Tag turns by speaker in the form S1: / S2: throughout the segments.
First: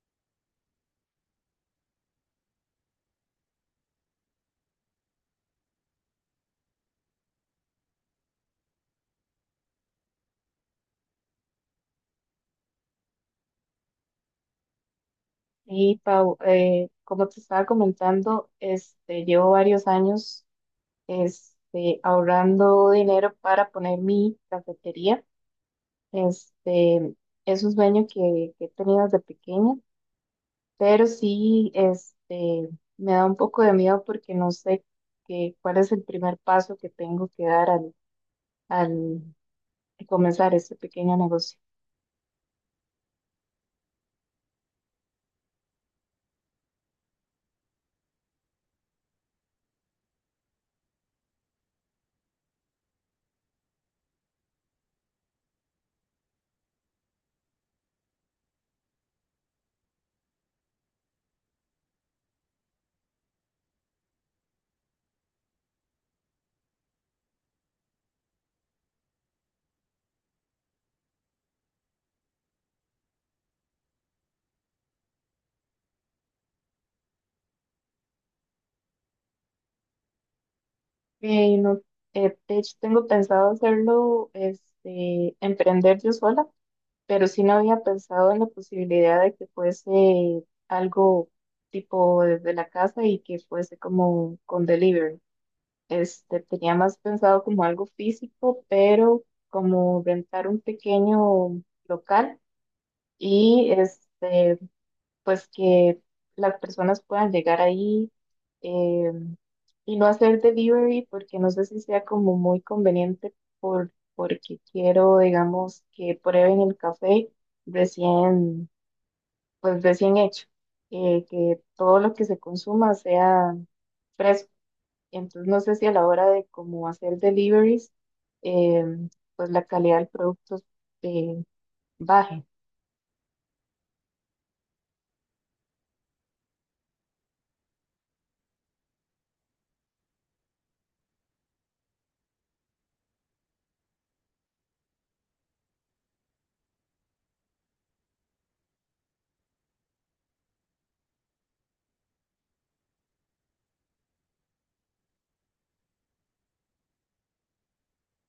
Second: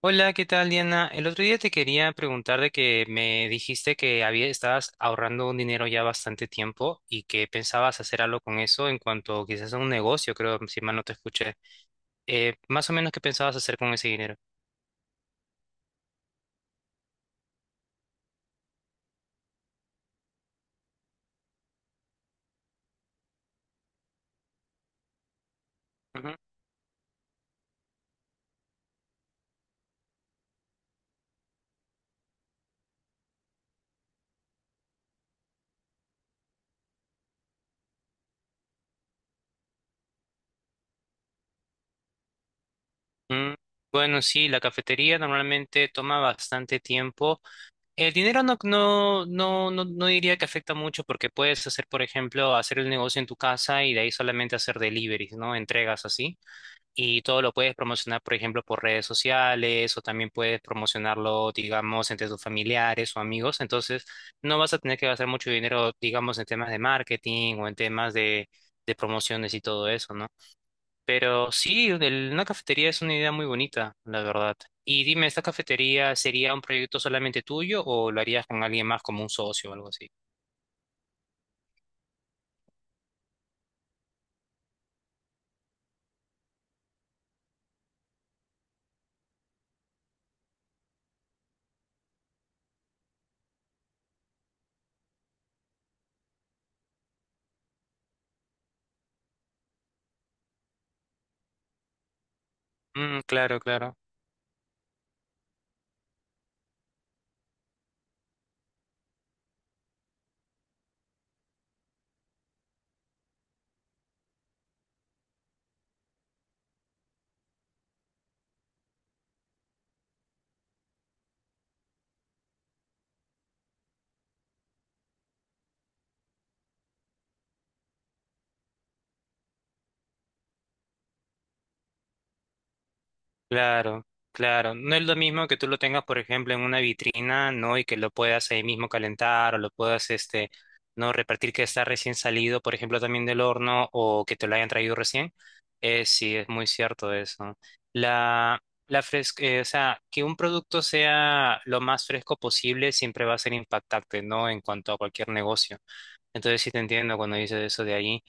S1: Hola, ¿qué tal, Diana? El otro día te quería preguntar de que me dijiste que había, estabas ahorrando un dinero ya bastante tiempo y que pensabas hacer algo con eso en cuanto quizás a un negocio, creo, si mal no te escuché. Más o menos, ¿qué pensabas hacer con ese dinero?
S2: Y Pau, como te estaba comentando, llevo varios años ahorrando dinero para poner mi cafetería.
S1: Ujú.
S2: Este, es un sueño que he tenido desde pequeña, pero sí me da un poco de miedo porque no sé cuál es el primer paso que tengo que dar al comenzar este pequeño negocio.
S1: Mm, bueno, sí, la cafetería normalmente toma bastante tiempo. El dinero no diría que afecta mucho porque puedes hacer, por ejemplo, hacer el negocio en tu casa y de ahí solamente hacer deliveries, ¿no? Entregas así. Y todo lo puedes promocionar, por ejemplo, por redes sociales o también puedes promocionarlo, digamos, entre tus familiares o amigos. Entonces, no vas a tener que gastar mucho dinero, digamos, en temas de marketing o en temas de promociones y todo eso, ¿no? Pero sí, una cafetería es una idea muy bonita, la verdad. Y dime, ¿esta cafetería sería un proyecto solamente tuyo o lo harías con alguien más como un socio o algo así?
S2: No, de hecho, tengo pensado hacerlo, emprender yo sola. Pero sí no había pensado en la posibilidad de que fuese algo tipo desde la casa y que fuese como con delivery. Tenía más pensado como algo físico, pero como rentar un pequeño local
S1: Mm, claro,
S2: y
S1: claro.
S2: pues que las personas puedan llegar ahí, eh, y no hacer delivery porque no sé si sea como muy conveniente porque quiero, digamos, que prueben el café recién, pues recién hecho, que todo lo que se consuma sea fresco. Entonces no sé si a la hora de cómo hacer deliveries, eh, pues la calidad del producto, eh, baje.
S1: Claro, claro. No es lo mismo que tú lo tengas, por ejemplo, en una vitrina, ¿no? Y que lo puedas ahí mismo calentar o lo puedas, este, no repartir que está recién salido, por ejemplo, también del horno o que te lo hayan traído recién. Sí, es muy cierto eso. La, la fresca, o sea, que un producto sea lo más fresco posible siempre va a ser impactante, ¿no? En cuanto a cualquier negocio. Entonces sí te entiendo cuando dices eso de ahí.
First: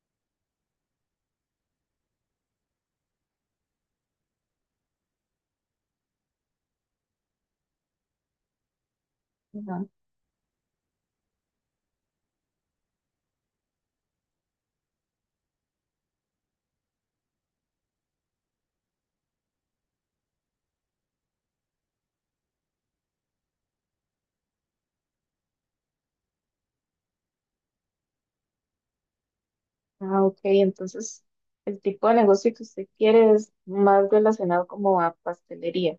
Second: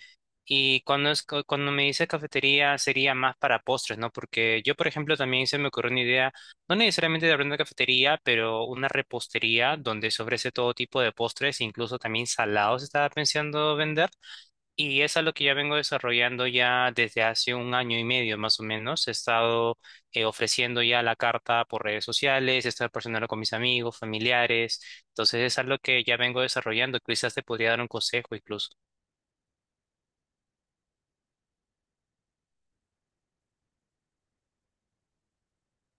S1: Y cuando me dice cafetería sería más para postres, ¿no? Porque yo, por ejemplo, también se me ocurrió una idea, no necesariamente de abrir una cafetería, pero una repostería
S2: ¿No?
S1: donde se ofrece todo tipo de postres, incluso también salados estaba pensando vender. Y es algo que ya vengo desarrollando ya desde hace un año y medio más o menos. He estado ofreciendo ya la carta por redes sociales, he estado personal con mis amigos, familiares. Entonces es algo que ya vengo desarrollando. Quizás te podría dar un consejo incluso.
S2: Ah, ok, entonces el tipo de negocio que usted quiere es más relacionado como a pastelería.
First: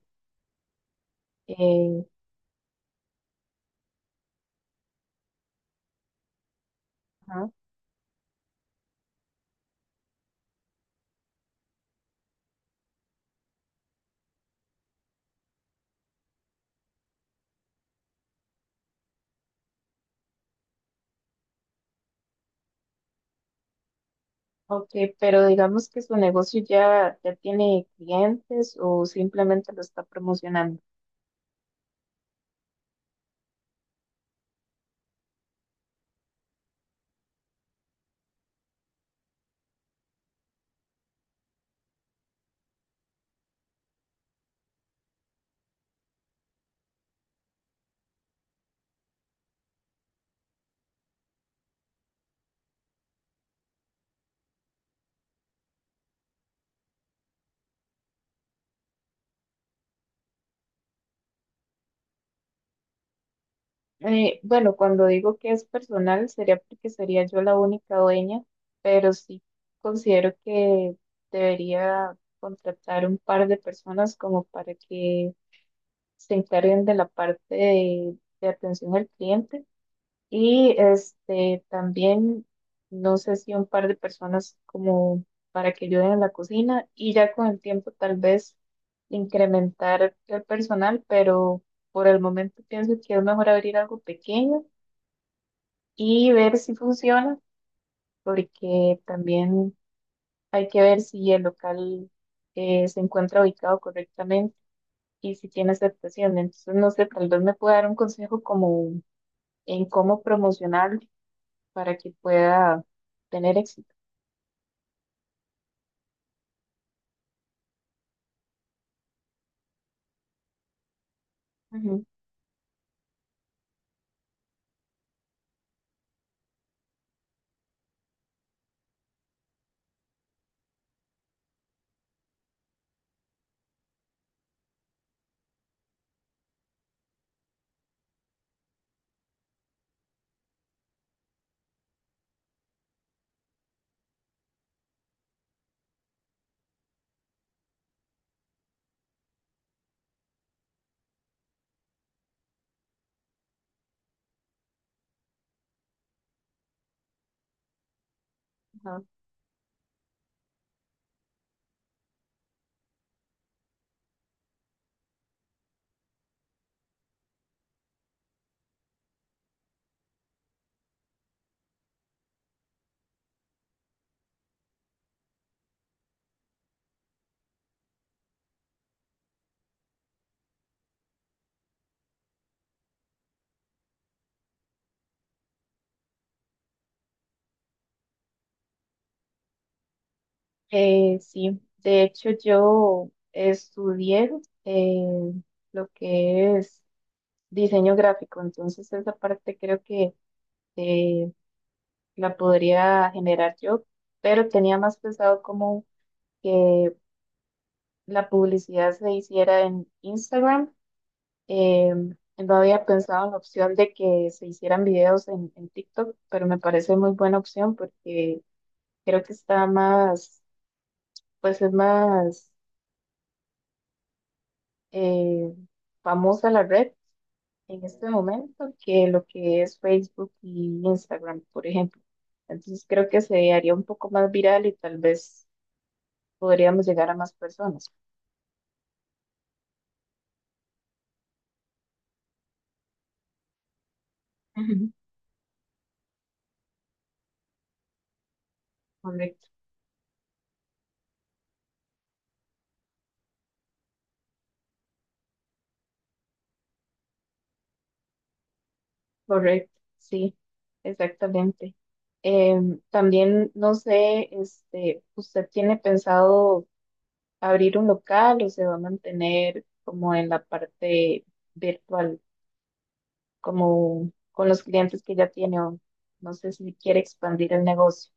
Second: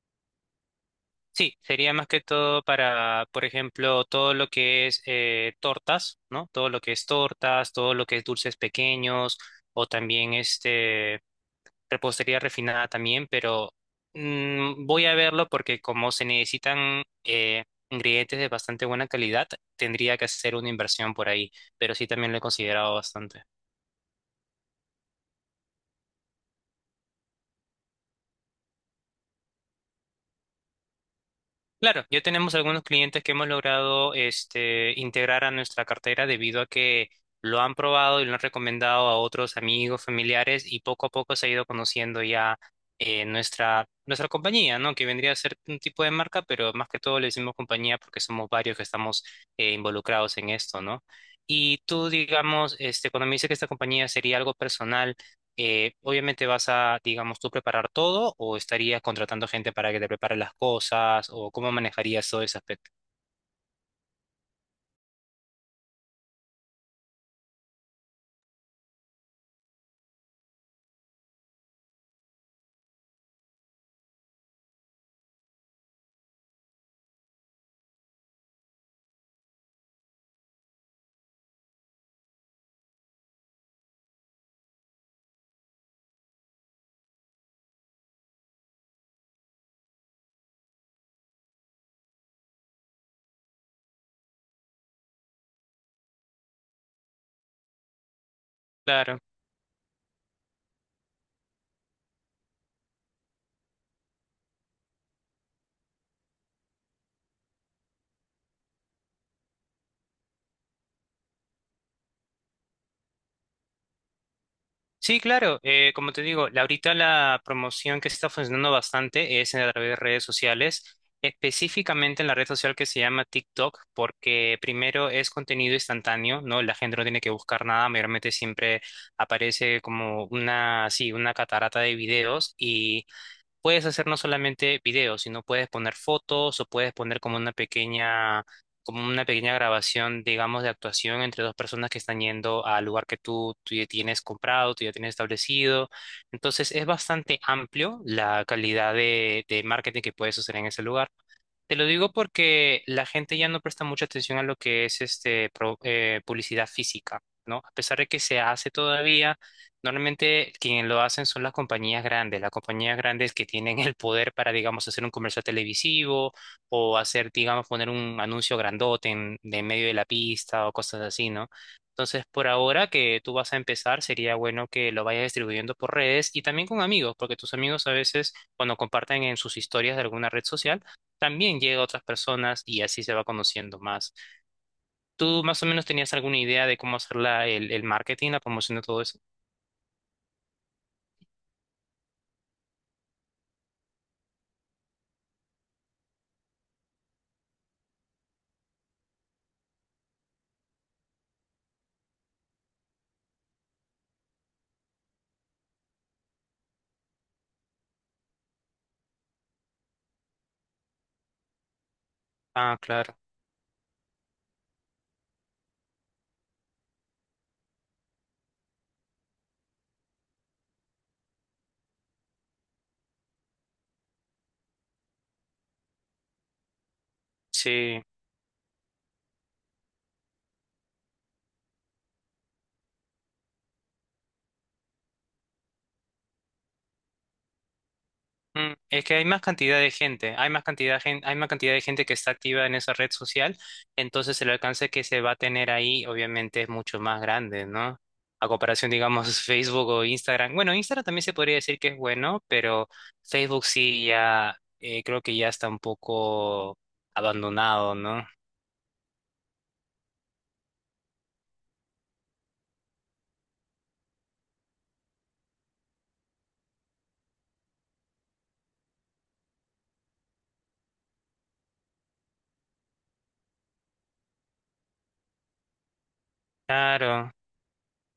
S1: Sí, sería
S2: Eh,
S1: más que todo para, por ejemplo, todo lo que es tortas, ¿no? Todo lo que es
S2: ajá,
S1: tortas, todo lo que es dulces pequeños, o también este repostería refinada también, pero mm, voy a verlo porque como se necesitan ingredientes de bastante buena calidad, tendría que hacer una inversión por ahí, pero sí también lo he considerado bastante.
S2: ok, pero digamos que su negocio ya tiene clientes o simplemente lo está promocionando.
S1: Claro, ya tenemos algunos clientes que hemos logrado este, integrar a nuestra cartera debido a que lo han probado y lo han recomendado a otros amigos, familiares y poco a poco se ha ido conociendo ya nuestra compañía, ¿no? Que vendría a ser un tipo de marca, pero más que todo le decimos compañía porque somos varios que estamos involucrados en esto, ¿no? Y tú, digamos, este, cuando me dices que esta compañía sería algo personal, obviamente vas a, digamos, tú preparar todo o estarías contratando gente para que te prepare las cosas o cómo manejarías todo ese aspecto.
S2: Bueno, cuando digo que es personal, sería porque sería yo la única dueña, pero sí considero que debería contratar un par de personas como para que se encarguen de la parte de atención al cliente. Y este también, no sé si un par de personas como para que ayuden en la cocina y ya con el tiempo tal vez incrementar el personal, pero por el momento pienso que es mejor abrir algo pequeño y ver si funciona, porque
S1: Claro.
S2: también hay que ver si el local, se encuentra ubicado correctamente y si tiene aceptación. Entonces, no sé, tal vez me pueda dar un consejo como en cómo promocionar para que pueda tener éxito.
S1: Sí, claro. Como te digo, ahorita la promoción que está funcionando bastante es a través de redes sociales,
S2: Ujú.
S1: específicamente en la red social que se llama TikTok, porque primero es contenido instantáneo, ¿no? La gente no tiene que buscar nada, mayormente siempre aparece como una, sí, una catarata de videos, puedes hacer no solamente videos, sino puedes poner fotos o puedes poner como una pequeña grabación, digamos, de actuación entre dos personas que están yendo al lugar que tú ya tienes comprado, tú ya tienes establecido. Entonces es bastante amplio la calidad de marketing que puedes hacer en ese lugar. Te lo digo porque la gente ya no presta mucha atención a lo que es este publicidad física, ¿no? A pesar de que se hace
S2: Ajá.
S1: todavía, normalmente quienes lo hacen son las compañías grandes que tienen el poder para, digamos, hacer un comercial televisivo o hacer, digamos, poner un anuncio grandote en, de medio de la pista o cosas así, ¿no? Entonces, por ahora que tú vas a empezar, sería bueno que lo vayas distribuyendo por redes y también con amigos, porque tus amigos a veces, cuando comparten en sus historias de alguna red social, también llega a otras personas y así se va conociendo más. ¿Tú más o menos tenías alguna idea de cómo hacer el marketing, la promoción de todo eso?
S2: Sí, de hecho yo estudié, eh, lo que es diseño gráfico, entonces esa parte creo que, eh, la podría generar yo, pero tenía más pensado como que la publicidad se hiciera en Instagram. eh, no
S1: Ah,
S2: había
S1: claro.
S2: pensado en la opción de que se hicieran videos en TikTok, pero me parece muy buena opción porque creo que está más, pues es más, eh, famosa la red en
S1: Sí.
S2: este momento que lo que es Facebook y Instagram, por ejemplo. Entonces creo que se haría un poco más viral y tal vez podríamos llegar a más personas.
S1: Mm, es que hay más cantidad de gente, hay más cantidad de gente, hay más cantidad de gente que está activa en esa red social, entonces el alcance
S2: Ujú.
S1: que se va a tener ahí obviamente es mucho más grande, ¿no? A comparación, digamos,
S2: Correcto,
S1: Facebook o Instagram. Bueno, Instagram también se podría decir que es bueno, pero Facebook sí ya, creo que ya está un poco abandonado, ¿no?
S2: correcto, sí, exactamente. También, no sé, ¿usted tiene pensado abrir un local o se va a mantener como en la parte virtual? Como con los clientes que ya tiene o no sé si quiere
S1: Claro,
S2: expandir el negocio,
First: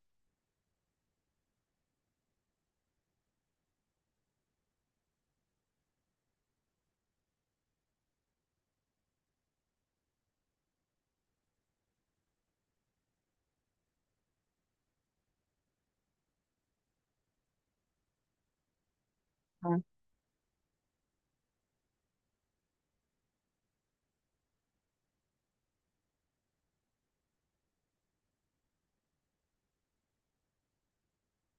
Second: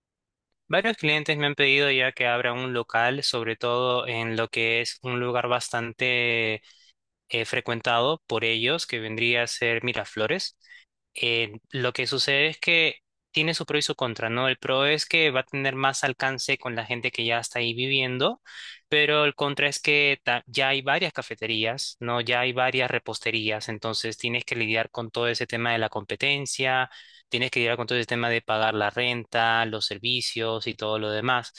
S1: varios clientes me han pedido ya que abra un local, sobre todo en lo que es un lugar bastante frecuentado por ellos, que vendría a ser Miraflores. Lo que sucede es que tiene su pro y su contra, ¿no? El pro es que va a tener más alcance con la gente que ya está ahí viviendo, pero el contra es
S2: ¿no?
S1: que ya hay varias cafeterías, ¿no? Ya hay varias reposterías, entonces tienes que lidiar con todo ese tema de la competencia, tienes que lidiar con todo ese tema de pagar la renta, los servicios y todo lo demás.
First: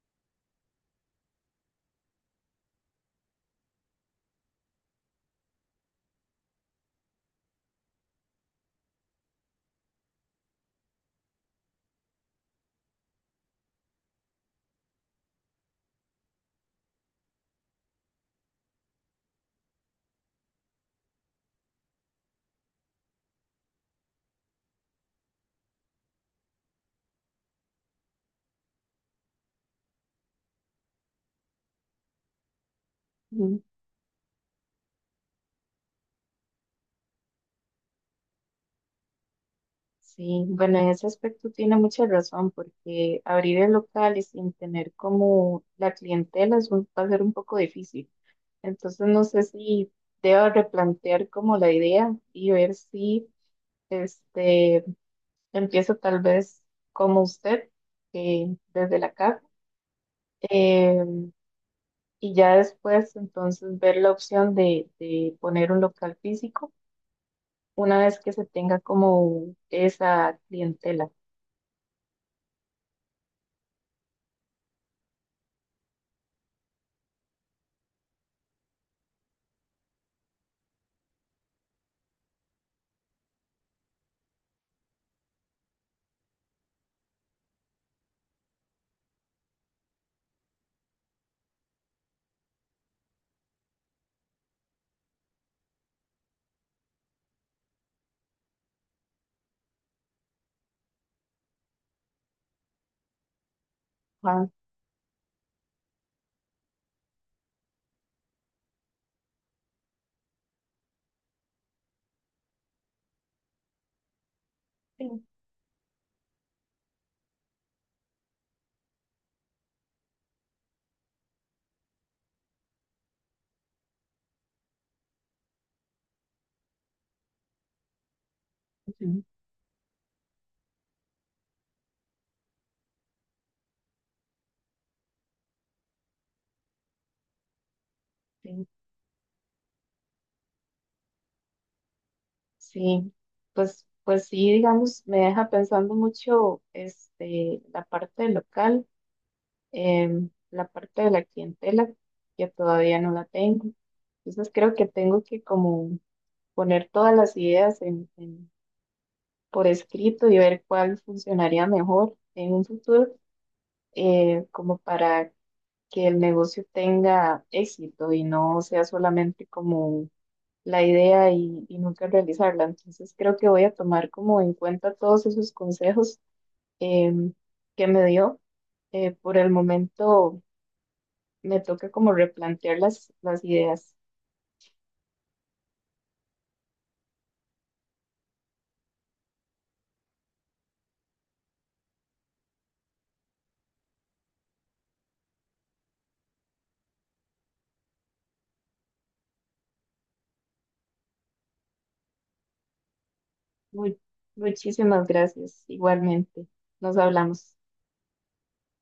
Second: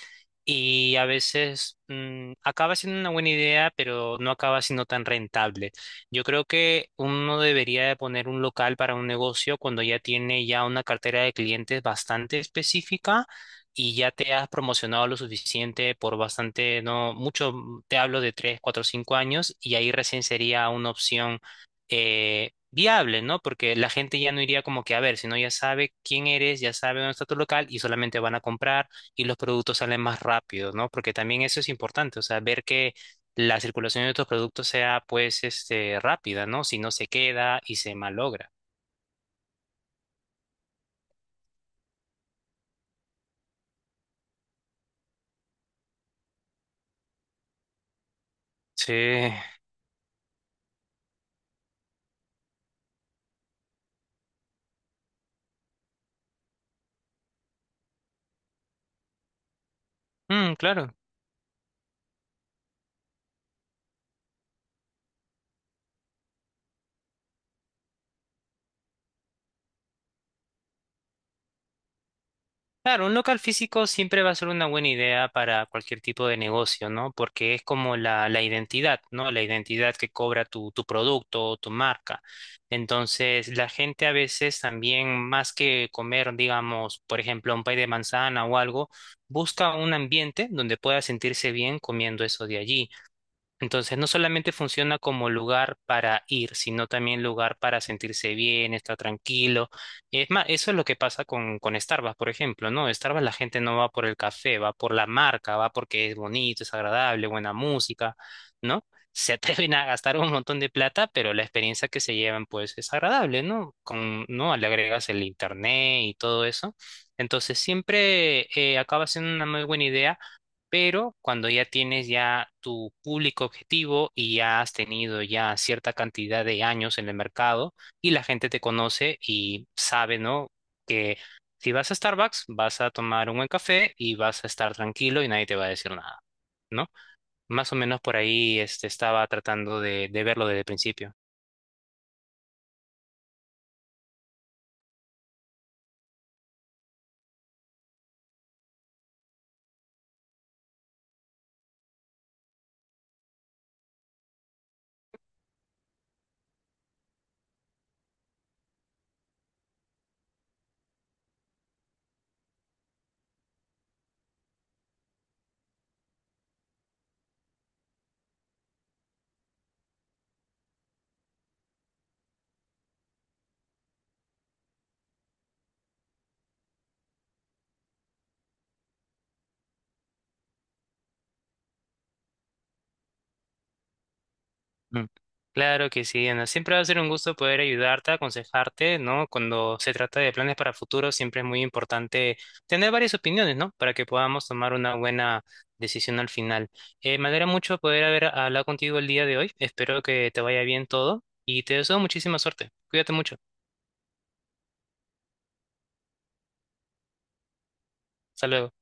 S1: Y a veces mm, acaba siendo una buena idea, pero no acaba siendo tan rentable. Yo creo que uno debería de poner un local para un negocio cuando ya tiene ya una cartera de clientes bastante específica y ya te has promocionado lo suficiente por bastante, no mucho, mm, te hablo de 3 4 5 años y ahí recién sería una opción viable, ¿no? Porque la gente ya no iría como que a ver, sino ya sabe quién eres, ya sabe dónde está tu local y solamente van a comprar y los productos salen más rápido, ¿no? Porque también eso es importante, o sea, ver que la
S2: Ujú.
S1: circulación de estos productos sea pues este rápida, ¿no? Si no se queda y se malogra.
S2: Sí, bueno, en ese aspecto tiene mucha razón porque abrir el local y sin tener como la clientela va a ser un poco difícil.
S1: Sí.
S2: Entonces no sé si debo replantear como la idea y ver si este empiezo tal vez como usted, desde la casa.
S1: Mm, claro.
S2: Y ya después entonces ver la opción de poner un local físico una vez que se tenga como esa clientela.
S1: Claro, un local físico siempre va a ser una buena idea para cualquier tipo de negocio, ¿no? Porque es como la identidad, ¿no? La identidad que cobra tu producto o tu marca. Entonces, la gente a veces también, más que comer, digamos, por ejemplo, un pay de manzana o algo, busca un ambiente donde pueda sentirse bien comiendo eso de allí. Entonces, no solamente funciona como lugar para ir, sino también lugar para sentirse bien, estar tranquilo. Es más, eso es lo que pasa con Starbucks, por ejemplo, ¿no? Starbucks la gente no va por el
S2: Ajá.
S1: café, va por la marca, va porque es bonito, es agradable, buena música, ¿no? Se atreven a gastar un montón de plata, pero la experiencia que se llevan, pues, es agradable, ¿no? Con, ¿no? Le agregas el
S2: Sí,
S1: internet y todo eso. Entonces, siempre acaba siendo una muy buena idea pero cuando ya tienes ya tu público objetivo y ya has tenido ya cierta cantidad de años en el mercado y la gente te conoce
S2: sí,
S1: y sabe, ¿no? Que si vas a Starbucks, vas a tomar un buen café y vas a estar tranquilo y nadie te va a decir nada, ¿no? Más o menos por ahí
S2: sí.
S1: este, estaba tratando de verlo desde el principio.
S2: Sí, pues, pues sí, digamos, me deja pensando mucho este, la parte del local, la parte de la clientela, que todavía no la tengo. Entonces creo que tengo que como poner todas las ideas por escrito y ver cuál funcionaría mejor en un futuro, como para que el negocio tenga éxito y no sea solamente como la idea y nunca realizarla. Entonces creo que voy a tomar como en cuenta todos esos consejos, em, que me dio. Por el momento me toca como replantear las ideas.
S1: Mm, claro que sí, Ana. Siempre va a ser un gusto poder ayudarte, aconsejarte, ¿no? Cuando se trata de planes para futuro, siempre es muy importante tener varias opiniones, ¿no? Para que podamos tomar una buena decisión al final. Me alegra mucho poder haber hablado contigo el día de hoy. Espero que te vaya bien todo y te deseo muchísima suerte. Cuídate mucho.
S2: Mu- muchísimas gracias, igualmente. Nos hablamos.
S1: Hasta luego.